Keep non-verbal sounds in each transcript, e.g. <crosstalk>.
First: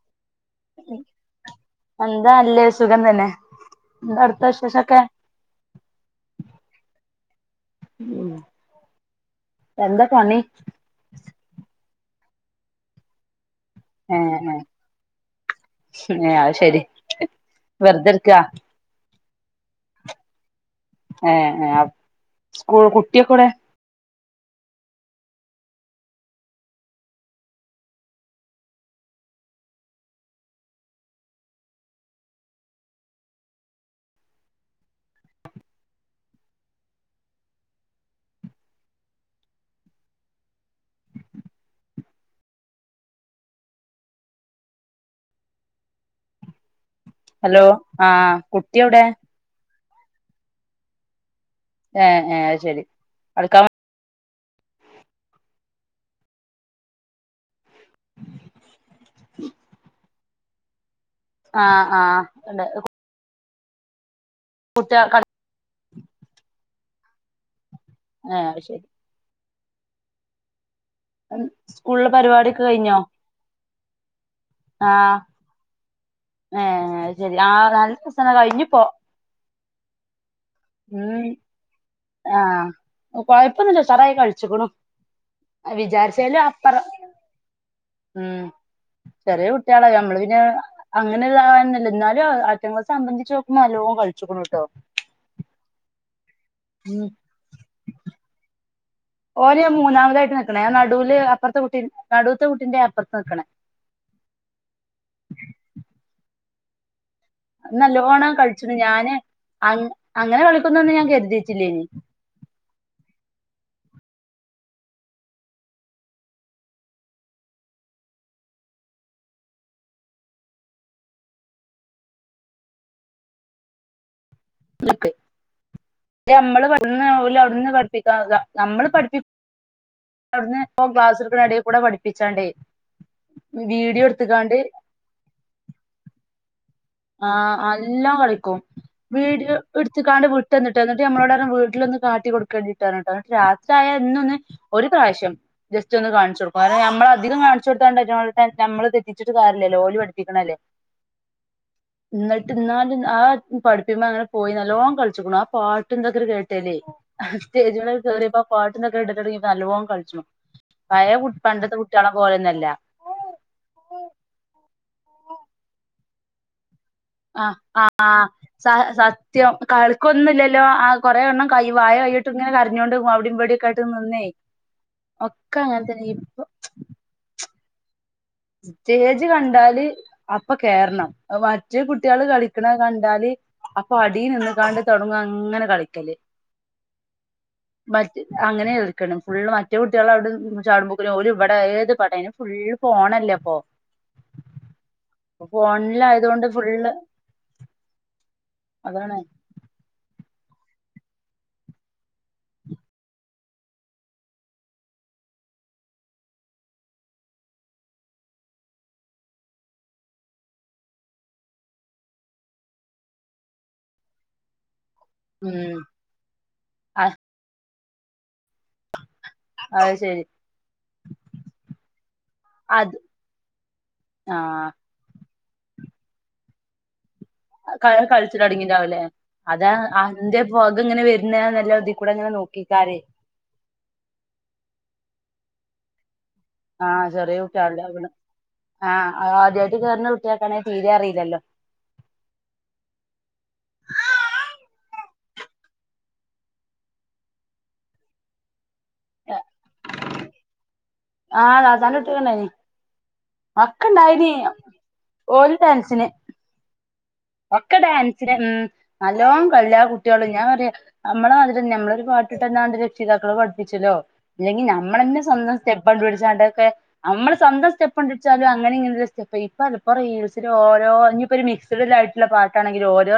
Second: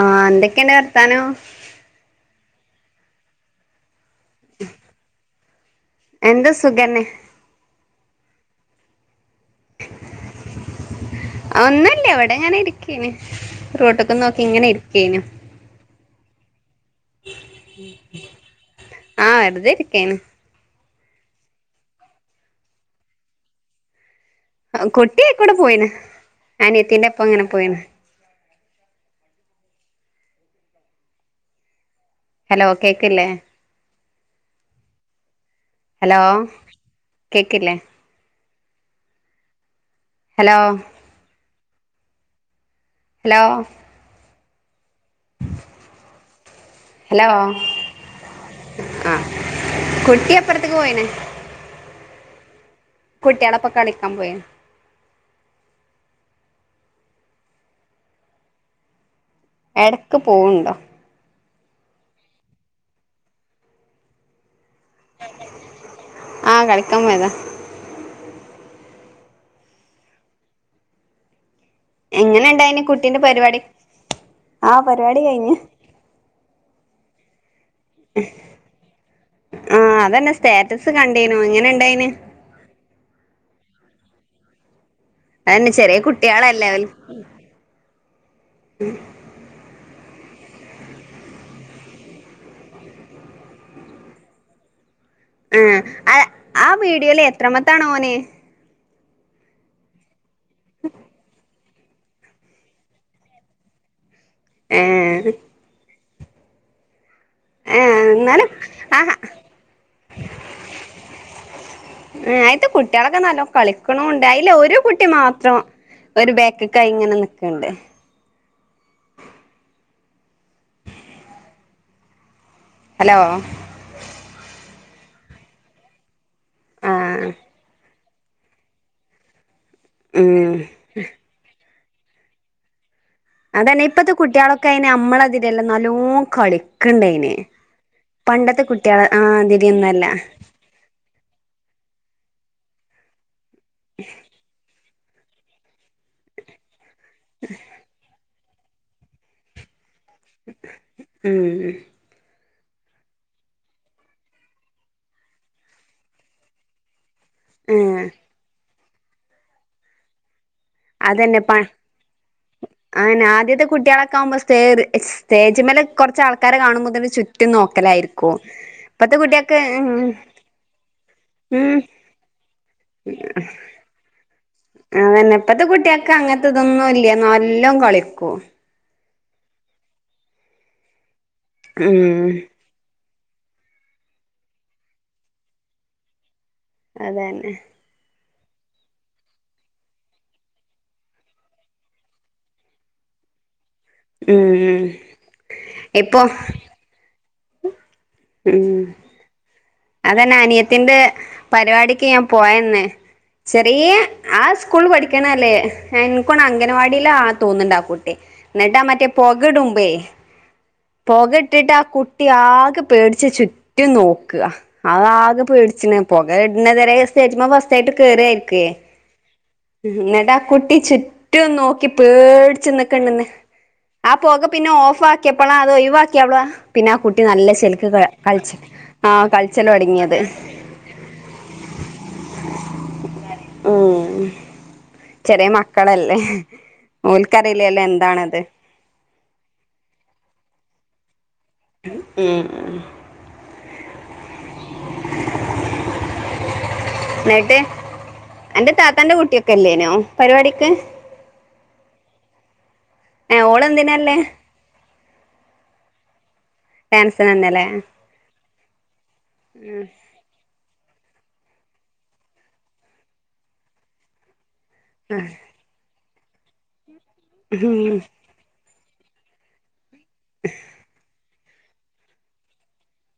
ആഹ് എന്തൊക്കെണ്ട് വർത്താനം എന്താ ല്ലത് സുഖം തന്നെ എന്താ അവ്ട്ത്തെ വിശേഷൊക്കെ എന്ത് സുഗെന്നെ ഉം എന്താ പണി ഒന്നുല്ല വടെങ്ങനെ ഇരിക്കേനി റോട്ട്ക്കും നോക്കിങ്ങനെ ഇരിക്കേനു ഉം ഏ അത് ശെരി ആഹ് വെർതെരിക്കേയ്ന് ഏഹ് ഏഹ് അപ് സ്കൂൾ കുട്ട്യോക്കെവടെ കുട്ടിയയ്ക്കൂടെ പോയിണ് അനിയത്തിന്റെപ്പങ്ങനെ പോയിണ് ഹലോ കേക്ക്ല്ലേ ഹലോ കേക്ക്ല്ലേ ഹലോ ഹലോ ഹലോ ആ കുട്ട്യേവടെ ആഹ് കുട്ടി അപ്പർത്ത്ക്ക് പോയിണ് ഏഹ് ഏഹ് അത് ശെരി കുട്ട്യാളൊപ്പം കളിക്കാൻ പോയി ഉം എടക്ക് പോവ്ണ്ടോ ആഹ് ആഹ് ണ്ട് കുട്ട്യാ കളി ആഹ് കളിക്കാൻ പോയതാ ഏഹ് അത് ശെരി സ്കൂളിലെ പരിപാടിയൊക്കെ എങ്ങനെണ്ടായിന് കുട്ടീന്റെ പരിപാടി ആഹ് പരിപാടി കഴിഞ്ഞ് ഏ അത് ശെരി ആ നല്ല രസണ്ട് കയ്ഞ്ഞുപ്പോ ആഹ് അതെന്നെസ് ഉം ആഹ് കൊഴപ്പൊന്നുല്ല ഉഷാറായി കൾച്ച്ക്കുണു അതന്നെ ചെറിയ വിചാരിച്ചേലും കുട്ടികളല്ലേ അപ്പറം അവല് ഉം ചെറിയ കുട്ട്യാളല്ലെ നമ്മള് പിന്നെ അങ്ങനെ ഇതാവന്നൊല്ല ന്നാലും അയ്റ്റങ്ങളെ സംബന്ധിച്ചോക്ക്മ്പൊ നല്ലോം കൾച്ച്ക്ക്ണ് ട്ടോ ഏ അ ആ ഉം വീഡിയോല് എത്രാമത്താണോന് ഓന് മൂന്നാമതായിട്ട് നിക്ക്ണെ നടുല് അപ്പർത്തെ കുട്ടി നടുത്തെ കുട്ടിന്റെ അപ്പർത്ത് നിക്ക്ണേ ഏഹ് ഏഹ് നല്ലോണം എന്നാലും കൾച്ച്ണ് ഞാന് ആഹ് അങ് അങ്ങനെ കളിക്കുന്നൊന്നും ഞാൻ കെര്തിട്ടില്ലേനി ഏഹ് അയ്ത്തെ കുട്ട്യാളൊക്കെ നല്ലോം കളിക്ക്ണൂണ്ട് അയ്ല് ഒരു കുട്ടി മാത്രം ഒര് ബേക്ക്ക്കായിങ്ങെനെ നിക്ക്ണ്ട് ഹലോ <unintelligible> ക്കെ ത് ഞമ്മള് പ വ്ട്ന്ന് ആഹ് ഓല് അവ്ട്ന്ന് പഠിപ്പിക്കാക്ക നമ്മള് പഠിപ്പി ഉം അവ്ട്ന്ന് പ്പോ ക്ലാസ്സ്ട്ക്ക്ണെ എടേക്കൂടെ പഠിപ്പിച്ചാണ്ടേ അതെന്നെ വീഡിയോ ഇപ്പത്തെ എടുത്തുകാണ്ട് കുട്ട്യാളൊക്കെ അയ്ന് അമ്മളാതിര്യെല്ല നല്ലോം കളി ക്ക്ണ്ടയ്ന് ആഹ് നല്ലോം കളിക്കും പണ്ടത്തെ കുട്ട്യാള് ആഹ് തിര്യൊന്നു അല്ലാ ട്ടെന്ന്ട്ടാ ന്നെട്ട് ഞമ്മളോടർഞ്ഞ് വീട്ട്ലൊന്ന് കാട്ടി കൊട്ക്കെണ്ടിട്ടാേർഞ്ഞ്ട്ട ന്നെട്ട് രാത്ര്യായാ എന്നും ഒന്ന് ഒരു പ്രാവ്ശ്യം ജസ്റ്റാെന്ന് കാൺച്ചൊട്ക്കും കാര്ണം ഞമ്മളധികം കാൺച്ചൊട്ത്താണ്ടയ്റ്റങ്ങൾ ഞമ്മള് തെറ്റിച്ചിട്ട് കാര്യല്ലല്ലോ ഓല് പട് ഉം ഉം ന്നെട്ട് ന്നാലും ആ പഠിപ്പിക്ക്ണ്‌മെ അങ്ങെനെ പോയി നല്ലോം കൾച്ച്ക്ക്ണു ആ പാട്ടുംതൊക്കേണ്ട് കേട്ടേലേ ഉം സ്റ്റേജ്മലാണ്ട് കേറ്യേപ്പം പാട്ടുംതൊക്കെ ഇടെലൊട്ങ്ങ്യപ്പം നല്ലോം കൾച്ചും പയേ കുട് പണ്ടത്തെ കുട്ട്യാളെ പോലെന്നും എല്ലാ അതെന്നെ ആദ്യത്തെ കുട്ട്യാളക്കവുമ്പം സ്റ്റേ സ്റ്റേജ്മല് കൊർച്ചാൾക്കാരെ കാണുമ്പോത്ത്ന് ആഹ് അഹ് ആഹ് സ സത്യം കുട്ടികക്ക് ഉം കളിക്കൊന്നുല്ലല്ലോ ആഹ് കാെറേ എണ്ണം കൈ ഉം വായേ കൈയ്യിട്ട്ങ്ങെനെ കരഞ്ഞോണ്ട് അവ്ടിം ബെട്യൊക്കായ് ട്ട്ന്ന്ന്നേ അതെന്നെ ഇപ്പത്തെ കുട്ട്യാക്കങ്ങൻത്തതൊന്നുംല്ല്യാ നല്ലോം കളിക്കും സ്റ്റേജ് കണ്ടാല് അപ്പ കേർണം അത് മറ്റേ കുട്ട്യാള് ഉം കളി ക്ക്ണത് കണ്ടാല് അപ്പൊ അടീ നിന്ന്ക്കാണ്ട് തൊട്ങ്ങും അങ്ങെനെ കളിക്കെല് അതെന്നെ മറ്റ് അങ്ങനേൽക്ക്ണം ഫുള്ള് മറ്റെ കുട്ട്‌യാളവ്ടെ ചാട്മ്പോക്ക്ലും ഓല് വെടെ ഏത് പടേനും ഫുൾ ഫോണ ല്ലെപ്പൊ ഉം പ്പാെ ഇപ്പൊ ഫോൺലായതോണ്ട് ഫുള്ള് ഉം അതാണ് അതെന്നെ അനിയത്തിന്റെ പരിവാടിക്ക് ഞാൻ പോയന്ന് ചെറിയെ ആ സ്കൂൾള് പഠിക്ക്ണെല്ലേ ഇൻക്കാേണ് അഗനവാടിലാ തോന്ന്ണ്ടാ കുട്ടി ന്നെട്ടാ ആ മറ്റേ പൊകടുമ്പേ പൊകട്ടിട്ടാ കുട്ടി ആകെ പേട്ച്ച് ചുറ്റും നോക്ക അത് ആകെ ഉം പേട്ച്ച്ണ് പാെക ഇട്ന്നെതെരെ സ്റ്റേജ്‌മെ ഫസ്റ്റായ്ട്ട് കേറായ്ര്ക്കേ അത് ശരി ന്നെട്ടാ കുട്ടി ചുറ്റും നോക്കി അത് പേട്ച്ച്ന്ന്ക്ക്ണ്ന്ന് ആ പാെക ആഹ് പിന്നെ ഓഫാക്ക്യപ്പളാ അത് ഒയ്‌വാക്ക്യപ്പളാ പിന്നെ ആ കുട്ടി നല്ല ചേ ൽക്ക് ക കൾച്ച് ആഹ് അതാണ് കളിച്ചലൊടങ്ങിയത് അന്റെ പൊകങ്ങെനെ വെര്ന്നാണല്ലോ തികൂടെങ്ങെനെ നോക്കേയ്ക്കാരെ ഊം ചെറ്യേ മക്കളെല്ലേ ആഹ് ചെറിയ ഓൽക്കറീല്യല്ലോ കുട്ടികള എന്താണത് ആഹ് ആദ്യായ്ട്ട് കേറ്ണ കുട്ട്യാക്കാണെ തീരെ അറീലല്ലോ ഉം ഉം ന്നേട്ട് അന്റെ താ ത്തന്റെ കുട്ട്യൊക്കെല്ലേന്യോ പര്‌വാടിക്ക് ആഹ് താത്താന്റെ കുട്ട്യൊക്കെണ്ടായ്നി ഏഹ് ഓളെന്തിനല്ലേ ഒക്കെണ്ടായ്നി ഓല് ഡാൻസ്ന് ഡാൻസാ ഒക്കെ ഡാൻസ്ന് ഊം നല്ലോം ക ല്ലാ കുട്ട്യാേള് ഞാൻ പറയാ അമ്മെളെ മാത്‌ര്യെന്നെ അമ്മെളൊരു പാട്ട്ട്ടന്നാണ്ട് രക്ഷിതാക്കള് പഠ്പ്പിച്ചാെല്ലോ ഇല്ലെങ്കി ഞമ്മളെന്നെ സ്വന്തം സ്റ്റെപ്പണ്ടുട്‌ച്ചാണ്ടാെക്കെ അമ്മള് സ്വന്തം സ്റ്റെപ്പണ്ടുട്ച്ചാലും അങ്ങനിങ്ങിനില്ലെ സ്റ്റെപ്പ് ഇപ്പ അത്‌ ഇപ്പ റീൽ ഓരോ ഇനി ഇപ്പ ഒരു മിക്ഡ് ആട്ടുള്ള പാട്ടാണെങ്കിൽ ഓരോ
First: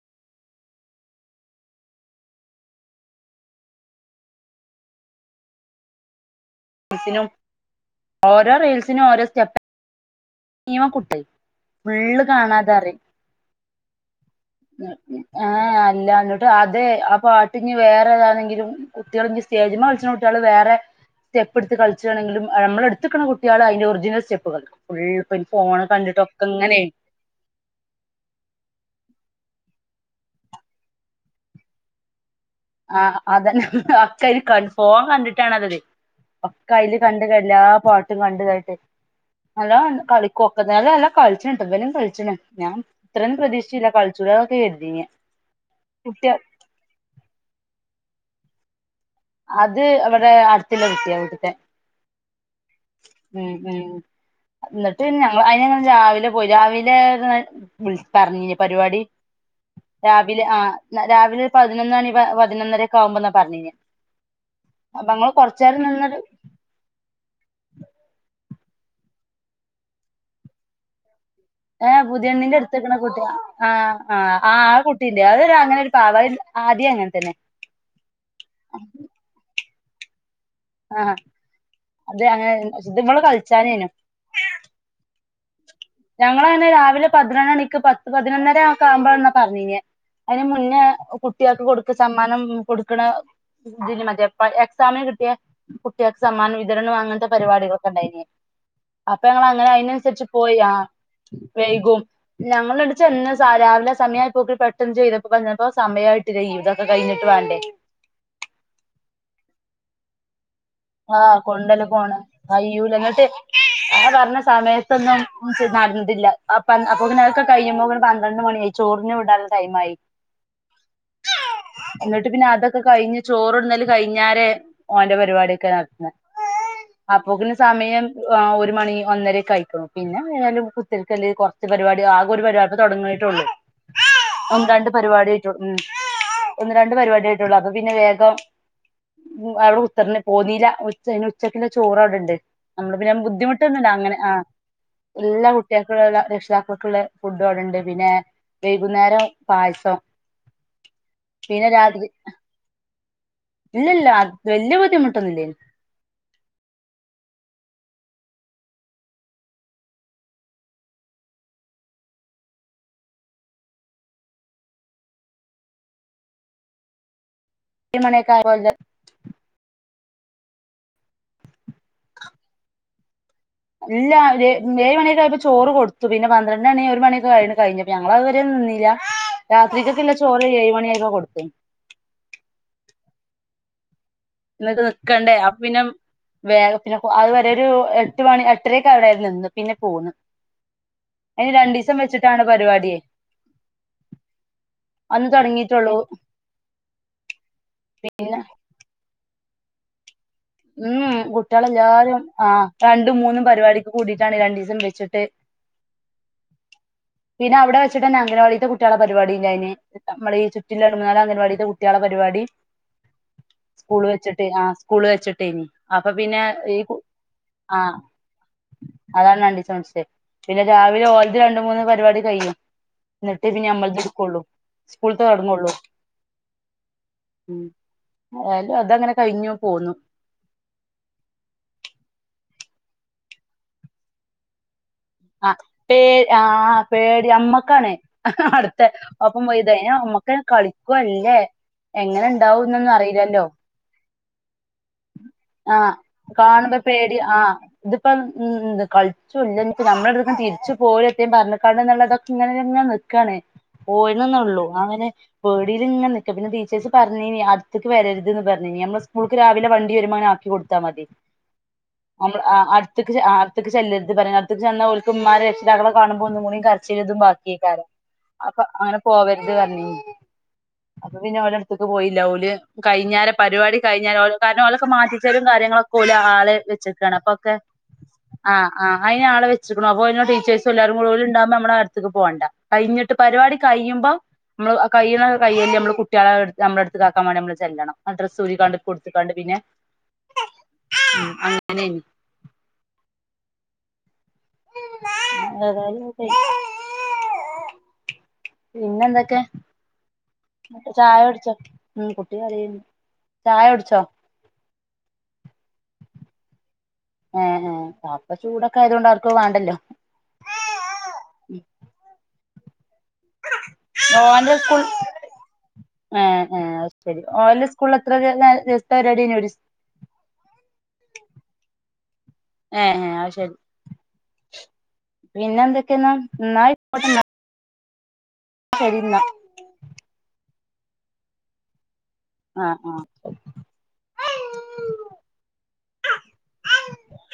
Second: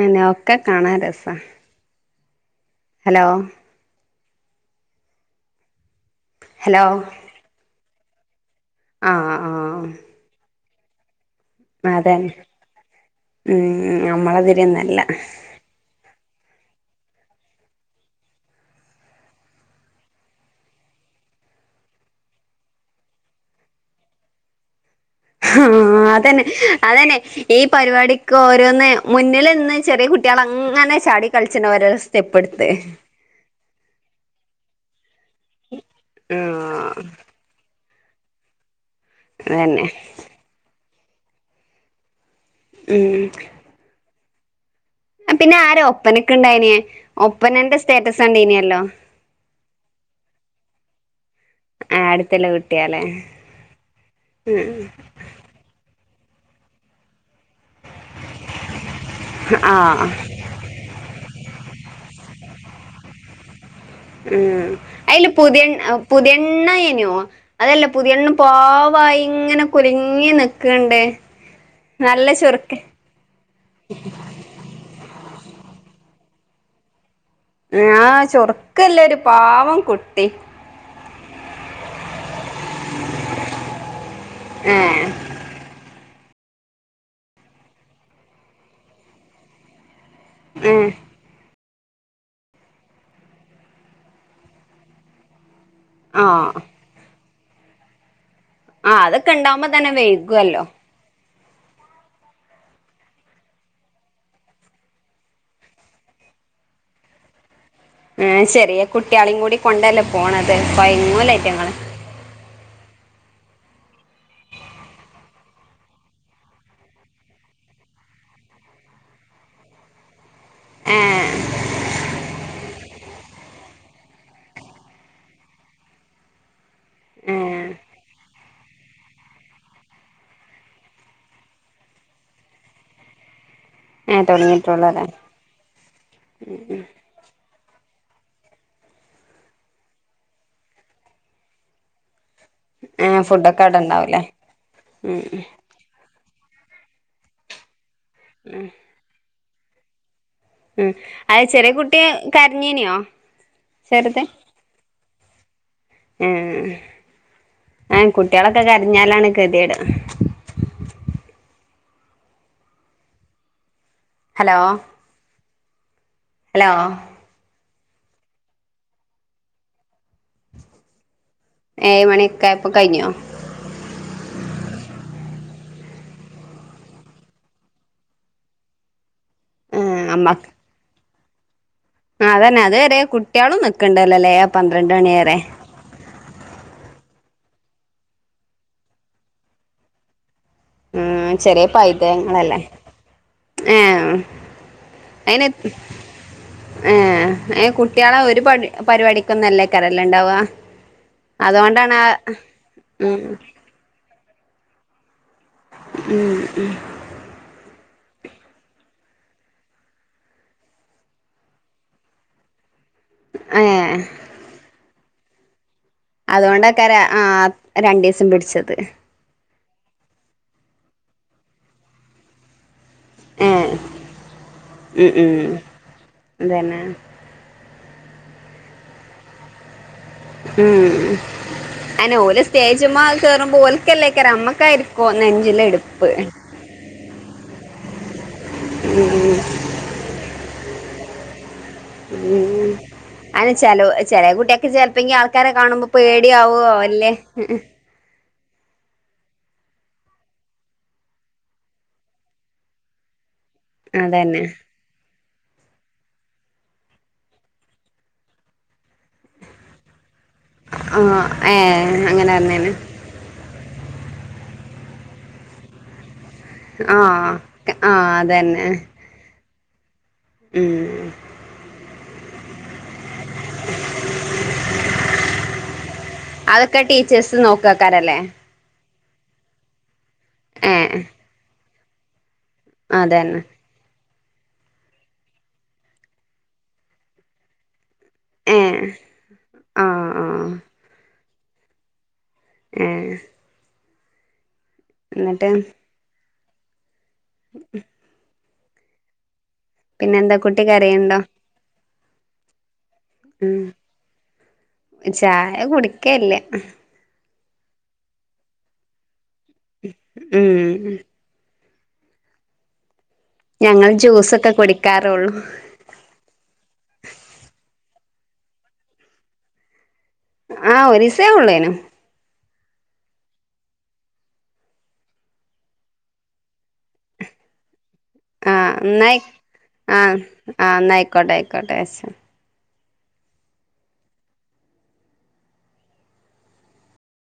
ആനെ ഒക്കെ കാണാൻ രസാ ഹലോ? ഹലോ ഓരോ റീയിൽസിനും ഓരോ ആഹ് സ്റ്റെപ്പ് ആഹ് നെകെട്. ഫുള്ള് അതന്നെ കാണാതെ അറിം. ഉം നമ്മളതിരിയൊന്നല്ല ആഏ അല്ല എന്നോട്ട് അതെ ആ പാട്ട്ഞ്ഞ് വേറെ ഏതാണെങ്കിലും. കുട്ടികൾ ഇ സ്റ്റേജ് വ വിളിച്ചുന്ന കുട്ടികള് വേറെ സ്റ്റെപ്പ്ടുത്ത് കളുണെങ്കിലും നമ്മളെ എടുത് കുട്ടികള് അതിൻ്റ ഒറിജിനൽ സ്റ്റെപ്പ് കളിക്കും ഫുള്ളും. ആ അതെന്നെ അതെന്നെ ഈ പരിപാടിക്ക് ഓരോന്ന് മുന്നിൽ നിന്ന് ചെറിയ കുട്ടികള് അങ്ങനെ ചാടി കളിച്ച ഒരെ രെ സ്റ്റെപ്പ് എടുത്ത്. ആ അതന്നെ അക്കാത് കാണ ഫോൺ കണ്ടിട്ടാണ് അതത് ഒക്കെ അയില് ആഹ് കണ്ട് ക എല്ലാ പാട്ടും കണ്ട് കട്ട്. അല്ല അതന്നെ കളിക്കൊക്കുന്നല്ല എല്ലാം കളിച്ചണിട്ട് ഇവനും കളിച്ചിണ്. ഞാൻ ഇത്രയും ഉം പ്രതീക്ഷിച്ചില്ല കളിച്ചൂല ഒക്കെ കരുതിന്. പിന്നെ ആര് ഒപ്പനക് ഉണ്ടായിന് ഒപ്പനന്റെ സ്റ്റേറ്റസ് ഉണ്ടീനീനല്ലോ? അത് അവിടെ അടുത്തുളള വിട് തെ കുട്ടിയത്തെ ആഹ് അടുത്തുള്ള കുട്ടിയാല്ലേ ആഹ് ആഹ് എന്നിട്ട് ഞ അയിന് രാവിലെ പോയി രാവിലെ വിള പറഞ്ഞ് പരിപാടി. ആഹ് ആ രാവിലെ ഒരു പതിനൊന്ന് മണി പതിനൊന്നര ഒക്ക ആമ്പോന്നാ പറഞ്ഞി ന് ഉം അയ്ല് പുതയണ് നിന്നൊരു പുതയണ്ണയ് നോ അതല്ല പുതിയണ്ണ് പാവായി ഇങ്ങനെ കുലുങ്ങി നി ക്ക്ണ്ട്. ഹ പുതിയണ്ണിൻന്റെ എടുത്നിക്ക്ണ ആ ആ ആ കുട്ടിന്റെ അത് അങ്ങനെ ഒരു പ ആദ്യം അങ്ങനെ തന്നെ ആ ചുറുക്ക്ളള ഒരു പാവം കുട്ടി. ആഹ അത് അങ്ങനെ ഇവള് കളിച്ചാനെനു. ആഹ് ങ്ങളങ്ങനെ രാവിലെ പതിനൊന്നണിക്ക് പത്ത് പതിനൊന്നര ആ ആവുമ്പോഴന്നാ പറഞ്ഞി നെ അതിന് ഏ മുന്നേ കുട്ടികൾക്ക് കൊടുക്ക സമ്മാനം കൊടുക്കണ ഇതിന് മതി അപ്പൊ എക്സാമ കിട്ടിയ. കുട്ടികൾക്ക് ആ സമ്മാനം വിതരണം അങ്ങനത്തെ പരിപാടികളൊക്കെ ഉണ്ടായിന് ആ അപ്പൊ അതൊക്കെ ഞങ്ങ ഇണ്ടാവുമ്പോ അങ്ങനെ തന്നെ അതിനനുസരിച്ച് പോയി വൈകുവല്ലോ ആവൈകുംശ്ശ ഞങചെന്ന രാവിലെ സമയമായി പോക്കി പെട്ടെന്ന് ചെയ്തപ സമയം ആയി ഇതൊക്കെ കഴിഞ്ഞട്ട് വേണ്ടേ. ആ ചെറിയ കുട്ടികളേം കൂടി കൊണ്ടല്ലേ പോണത് കൊയങ്ങുലെ ആഹ് ഐറ്റിങ്ങള്. കൊണ്ടല്ല പോണ് കയ്യൂലനട്ട് അതാ പറഞ്ഞ സമയത്തൊന്നും നടന്നില്ല അപ്പൊപ്പിന്നെ അതൊക്കെ കഴിഞ്ഞപോ പന്ത്രണ്ട് മണി ആയി. ചോറിനു വിടാന് ടൈമായി ഏ എന്നിട്ട് പിന്നെ അതൊക്കെ കഴിഞ്ഞ് ചോറുണ്ണല് കഴിഞ്ഞാലേ ഓന്റെ പരിപാടിയൊക്കെ നടത്തുന്ന് അപ്പപ്പിന്നെ സമയം ഒരു മണി ഒന്നരയൊക്കെ ആയിക്ക്ണ് പിന്നെ എന്തായാലും ല്ലേ കുറച്ച് പരിപാടി ആകെ ഒരു പരിപാടിയിപ്പം തുടങ്ങയിട്ടുള്ളു. ഏ ഒന്ന് രണ്ട് തൊടങ്ങിട്ടൊള്ളൂല്ലേ പരിപാടി ആയിട്ടോള്ളൂ ഒന്ന് രണ്ട് പരിപാടിയായിട്ട അപ്പൊ പിന്നെ വേഗം അവിടെ കുത്ത്ർന്ന്. പോന്നീല ഉച്ച ഉച്ചക്കുള്ള ചോറ് അവിടെണ്ട് നമ്മള് ഏ പിന്നെ ഫുഡൊക്കെ അവിടെ ബുദ്ധിമുട്ടൊന്നുംല്ല അങ്ങനെ ഇണ്ടാവൂലേ ആ ഉം എല്ലാ കുട്ടി കുട്ടികൾക്കുള്ള രക്ഷിതാക്കൾക്കുള്ള ഫുഡും അവിടെണ്ട് പിന്നെ വൈകുന്നേരം പായസം ഉം അത് പിന്നെ ചെറിയ കുട്ടി കരഞ്ഞീനിയോ ഇല്ലില്ല ചെറുത് വല്യ ബുദ്ധിമുട്ടൊന്നുമില്ലേനു ആഹ് ആഹ് കുട്ടികളൊക്കെ കരഞ്ഞാലാണ് ഗതികേട് ഹലോ ഹലോ മണിയൊക്കെ ആകുല്ലോ ഏഴ് മണിയൊക്കെആയപ്പൊ കഴിഞ്ഞോ ഇല്ല ഏഴ് മണിക്കെ ആയപ്പോ ചോറ് കൊടുത്തു പിന്നെ പന്ത്രണ്ട് മണി ഒരു മണിക്കെ കഴി കഴിഞ്ഞപ്പോ ഞങ്ങള് അതുവരെ നിന്നില്ല ആ രാത്രിക്കൊക്കെള്ള ചോറ് ഏഴ് മണി ആയപ്പോ കൊടുത്തു ആഹ് അതന്നെ അതുവരെ കുട്ടികളും നിക്കണ്ടല്ലോല്ലേ എന്നിട്ട് പന്ത്രണ്ട് മണി നിക്കണ്ടേ വരെ അപ്പ പിന്നെ വേഗ പിന്നെ അതു വരെ ഒരു എട്ട് മണി എട്ടരക്ക് അവിടെ നിന്ന് പിന്നെ പോന്നു ഉം ഇനി ചെറിയ രണ്ടീസം വെച്ചിട്ടാണ് പൈതങ്ങളല്ലേ പരിപാടിയെ ഏ അതും തൊടങ്ങിട്ടൊള്ളൂ ഏഹ് കുട്ടികളെ ഒരു പ പരിപാടിക്കൊന്നല്ലേ <unintelligible> ല്ലേണ്ടാവ ഉം കുട്ടികളെല്ലാരും ആ രണ്ടും ഉം മൂന്നും പരിപാടിക്ക് കൂടിട്ടാണ് രണ്ടു ദിവസം വെച്ചിട്ടെ ഉം ഉം പിന്നെ അവിടെ വച്ചിട്ടന്നെ അംഗനവാടിത്തെ കുട്ടികളെ പരിപാടിണ്ടായിന് നമ്മള ഈ ചുറ്റും കെടന്നവര അംഗനവാടിത്ത കുട്ടികളെ പരിപാടി ഏ സ്കൂള് വെച്ചിട്ട് ആഹ് സ്കൂള് വെച്ചിട്ടേനി അപ്പൊ പിന്നെ ഈ അതുകൊണ്ടക്കര ആ ആ രണ്ടീസം പിടിച്ചത് അതാണ് രണ്ടീസം വെച്ചേ പിന്നെ രാവിലെ ഓലത് രണ്ട് മൂന്ന് പരിപാടി കഴിയും എന്നിട്ട് ഏ ഇത് ഞമ്മള് ഇത് എടുക്കുള്ളു ഉം സ്കൂള് ഉം തൊടങ്ങുള്ളു അതന്നെ ഉം ഏതായാലും അതങ്ങനെ കഴിഞ്ഞു പോന്നു ഉം അതിന് ഓല് സ്റ്റേജ്മ്മ കേറുമ്പോ ഓൽക്കല്ലേകേറ് നമ്മക്കായിരി ആഹ് പേ ആഹ് പേടി അമ്മക്കാണ് അടുത്തെ ഒ <unintelligible> കളിക്കുവ ഇല്ലേ ഉം അയിന് ചെലോ ചെലെ കുട്ടിയൊക്കെ ചെലപ്പൊ ഈ ആൾക്കാരെ കാണുമ്പോ ആഹ് പേടിയാവോ കാണുമ്പോ അല്ലേ പേടി ആഹ് ഇതിപ്പം കളിച്ചും ഇല്ലനിപ്പ നമ്മൾ <unintelligible> എന്നുള്ളതൊക്കെ ഇങ്ങനെ ക്കാണ് അതന്നെ പോയിനന്നേള്ളൂ അങ്ങനെ പേടിയിൽ ഇങ്ങെ നിക്ക പിന്ന ടീച്ചേഴ്‌സ് പറഞ്ഞിനി അകത്തേക്ക് വരരുതെന്നു പറഞ്ഞിനി നമ്മള് സ്കൂൾക്ക് രാത് വണ്ടി വരുമ്പം ഇങ്ങന ആക്കി കൊടുത്താൽ ആ മതി ഏ അങ്ങനെ നമ്മള് ആ പറഞ്ഞേന് അത് ത്തെക്ക് ആ അടുത്തെക്ക് ചെല്ലരുത് പറയും അടുത്തേക്ക് ചെന്ന ഓൽക്ക് ഉമ്മാരെ രക്ഷിതാക്കളെ കാണുമ്പോ ഒന്നുംകൂടി ആ കരച്ചിൽതും ബാക്കിയക്കാരം ആ അപ്പൊ അതന്നെ അങ്ങനെ പോവരുത് പറിഞ്ഞിനി ഉം അപ്പോ പിന്നെ ഓലെ അടുത്ത്ക്ക് പോയില്ല ഓല് കഴിഞ്ഞേരെ പര് പരിപാടി കഴിഞ്ഞാൽ കാരണം ഓലൊക്കെ മാറ്റിച്ചലും കാര്യങ്ങളൊക്കെ ഓല് ആളെ അതൊക്കെ വെച്ചക്കാണ് ടീച്ചേഴ്സ് അപ്പൊക്കെ നോക്കാക്കാരല്ലേ ആഹ് ആഹ് അതിന് ആളെ വച്ചിക്ക്ണു അപ്പ അയ്ന് ടീച്ചേഴ്സും ഏ എല്ലാരും ഓല്ണ്ടാകുമ്പോ നമ്മള് അടുത്തേക്ക് പോകണ്ട കഴിഞ്ഞിട്ട് അതന്നെ പരിപാടി കഴിയുമ്പോ നമ്മള് കയ്യുന്ന കയ്യല് നമ്മള് കുട്ടികളെ നമ്മളെ അടുത്ത്ക്ക് ആക്കാൻ വേണ്ടി നമ്മള് ചെല്ലണം ആഹ് ഡ്രസ്സ്‌ ഏ ഊരിക്കാണ്ട് കൊടുത്ത് കാണ്ട് പിന്നെ ആ ആ അങ്ങനെയെനി ഏഹ് ഏതായാലും <unintelligible> പിന്നെ എന്തൊക്കെ പിന്നെന്താ കുട്ടി ചായ കരയുണ്ടോ കുടിച്ചോ ഉം കുട്ടി കരയ്ണ്ട് ചായ കുടിച്ചോ ഉ ചായ കുടിക്കല്യ ഏ ഏഹ അപ്പ ചൂടൊക്കെ ആയതോണ്ട് ആർക്കും വേണ്ടല്ലോ ഉം <inaudible> ഞങ്ങൾ ജ്യൂസൊക്കെ കുടിക്കാറുള്ളൂ ആ ആ് അഹ് ശെരി ഓലെ സ്കൂളിൽ എത്ര ദിവസത്തെ പരിപാടിയെനി ഒരി ആഹ ഒരീസെ ഒള്ളേനും ഏ ആഹ് ശെരി പിന്നെ എന്തൊക്കെയെന്നാ ന്നാ അയിക്കോട്ടെ ന്നാ ആ ന്നയ് ആ ആ ന്നായിക്കോട്ടെ ആയിക്കോട്ടെ അസ്സ ആഹ ആഹ ആഹ്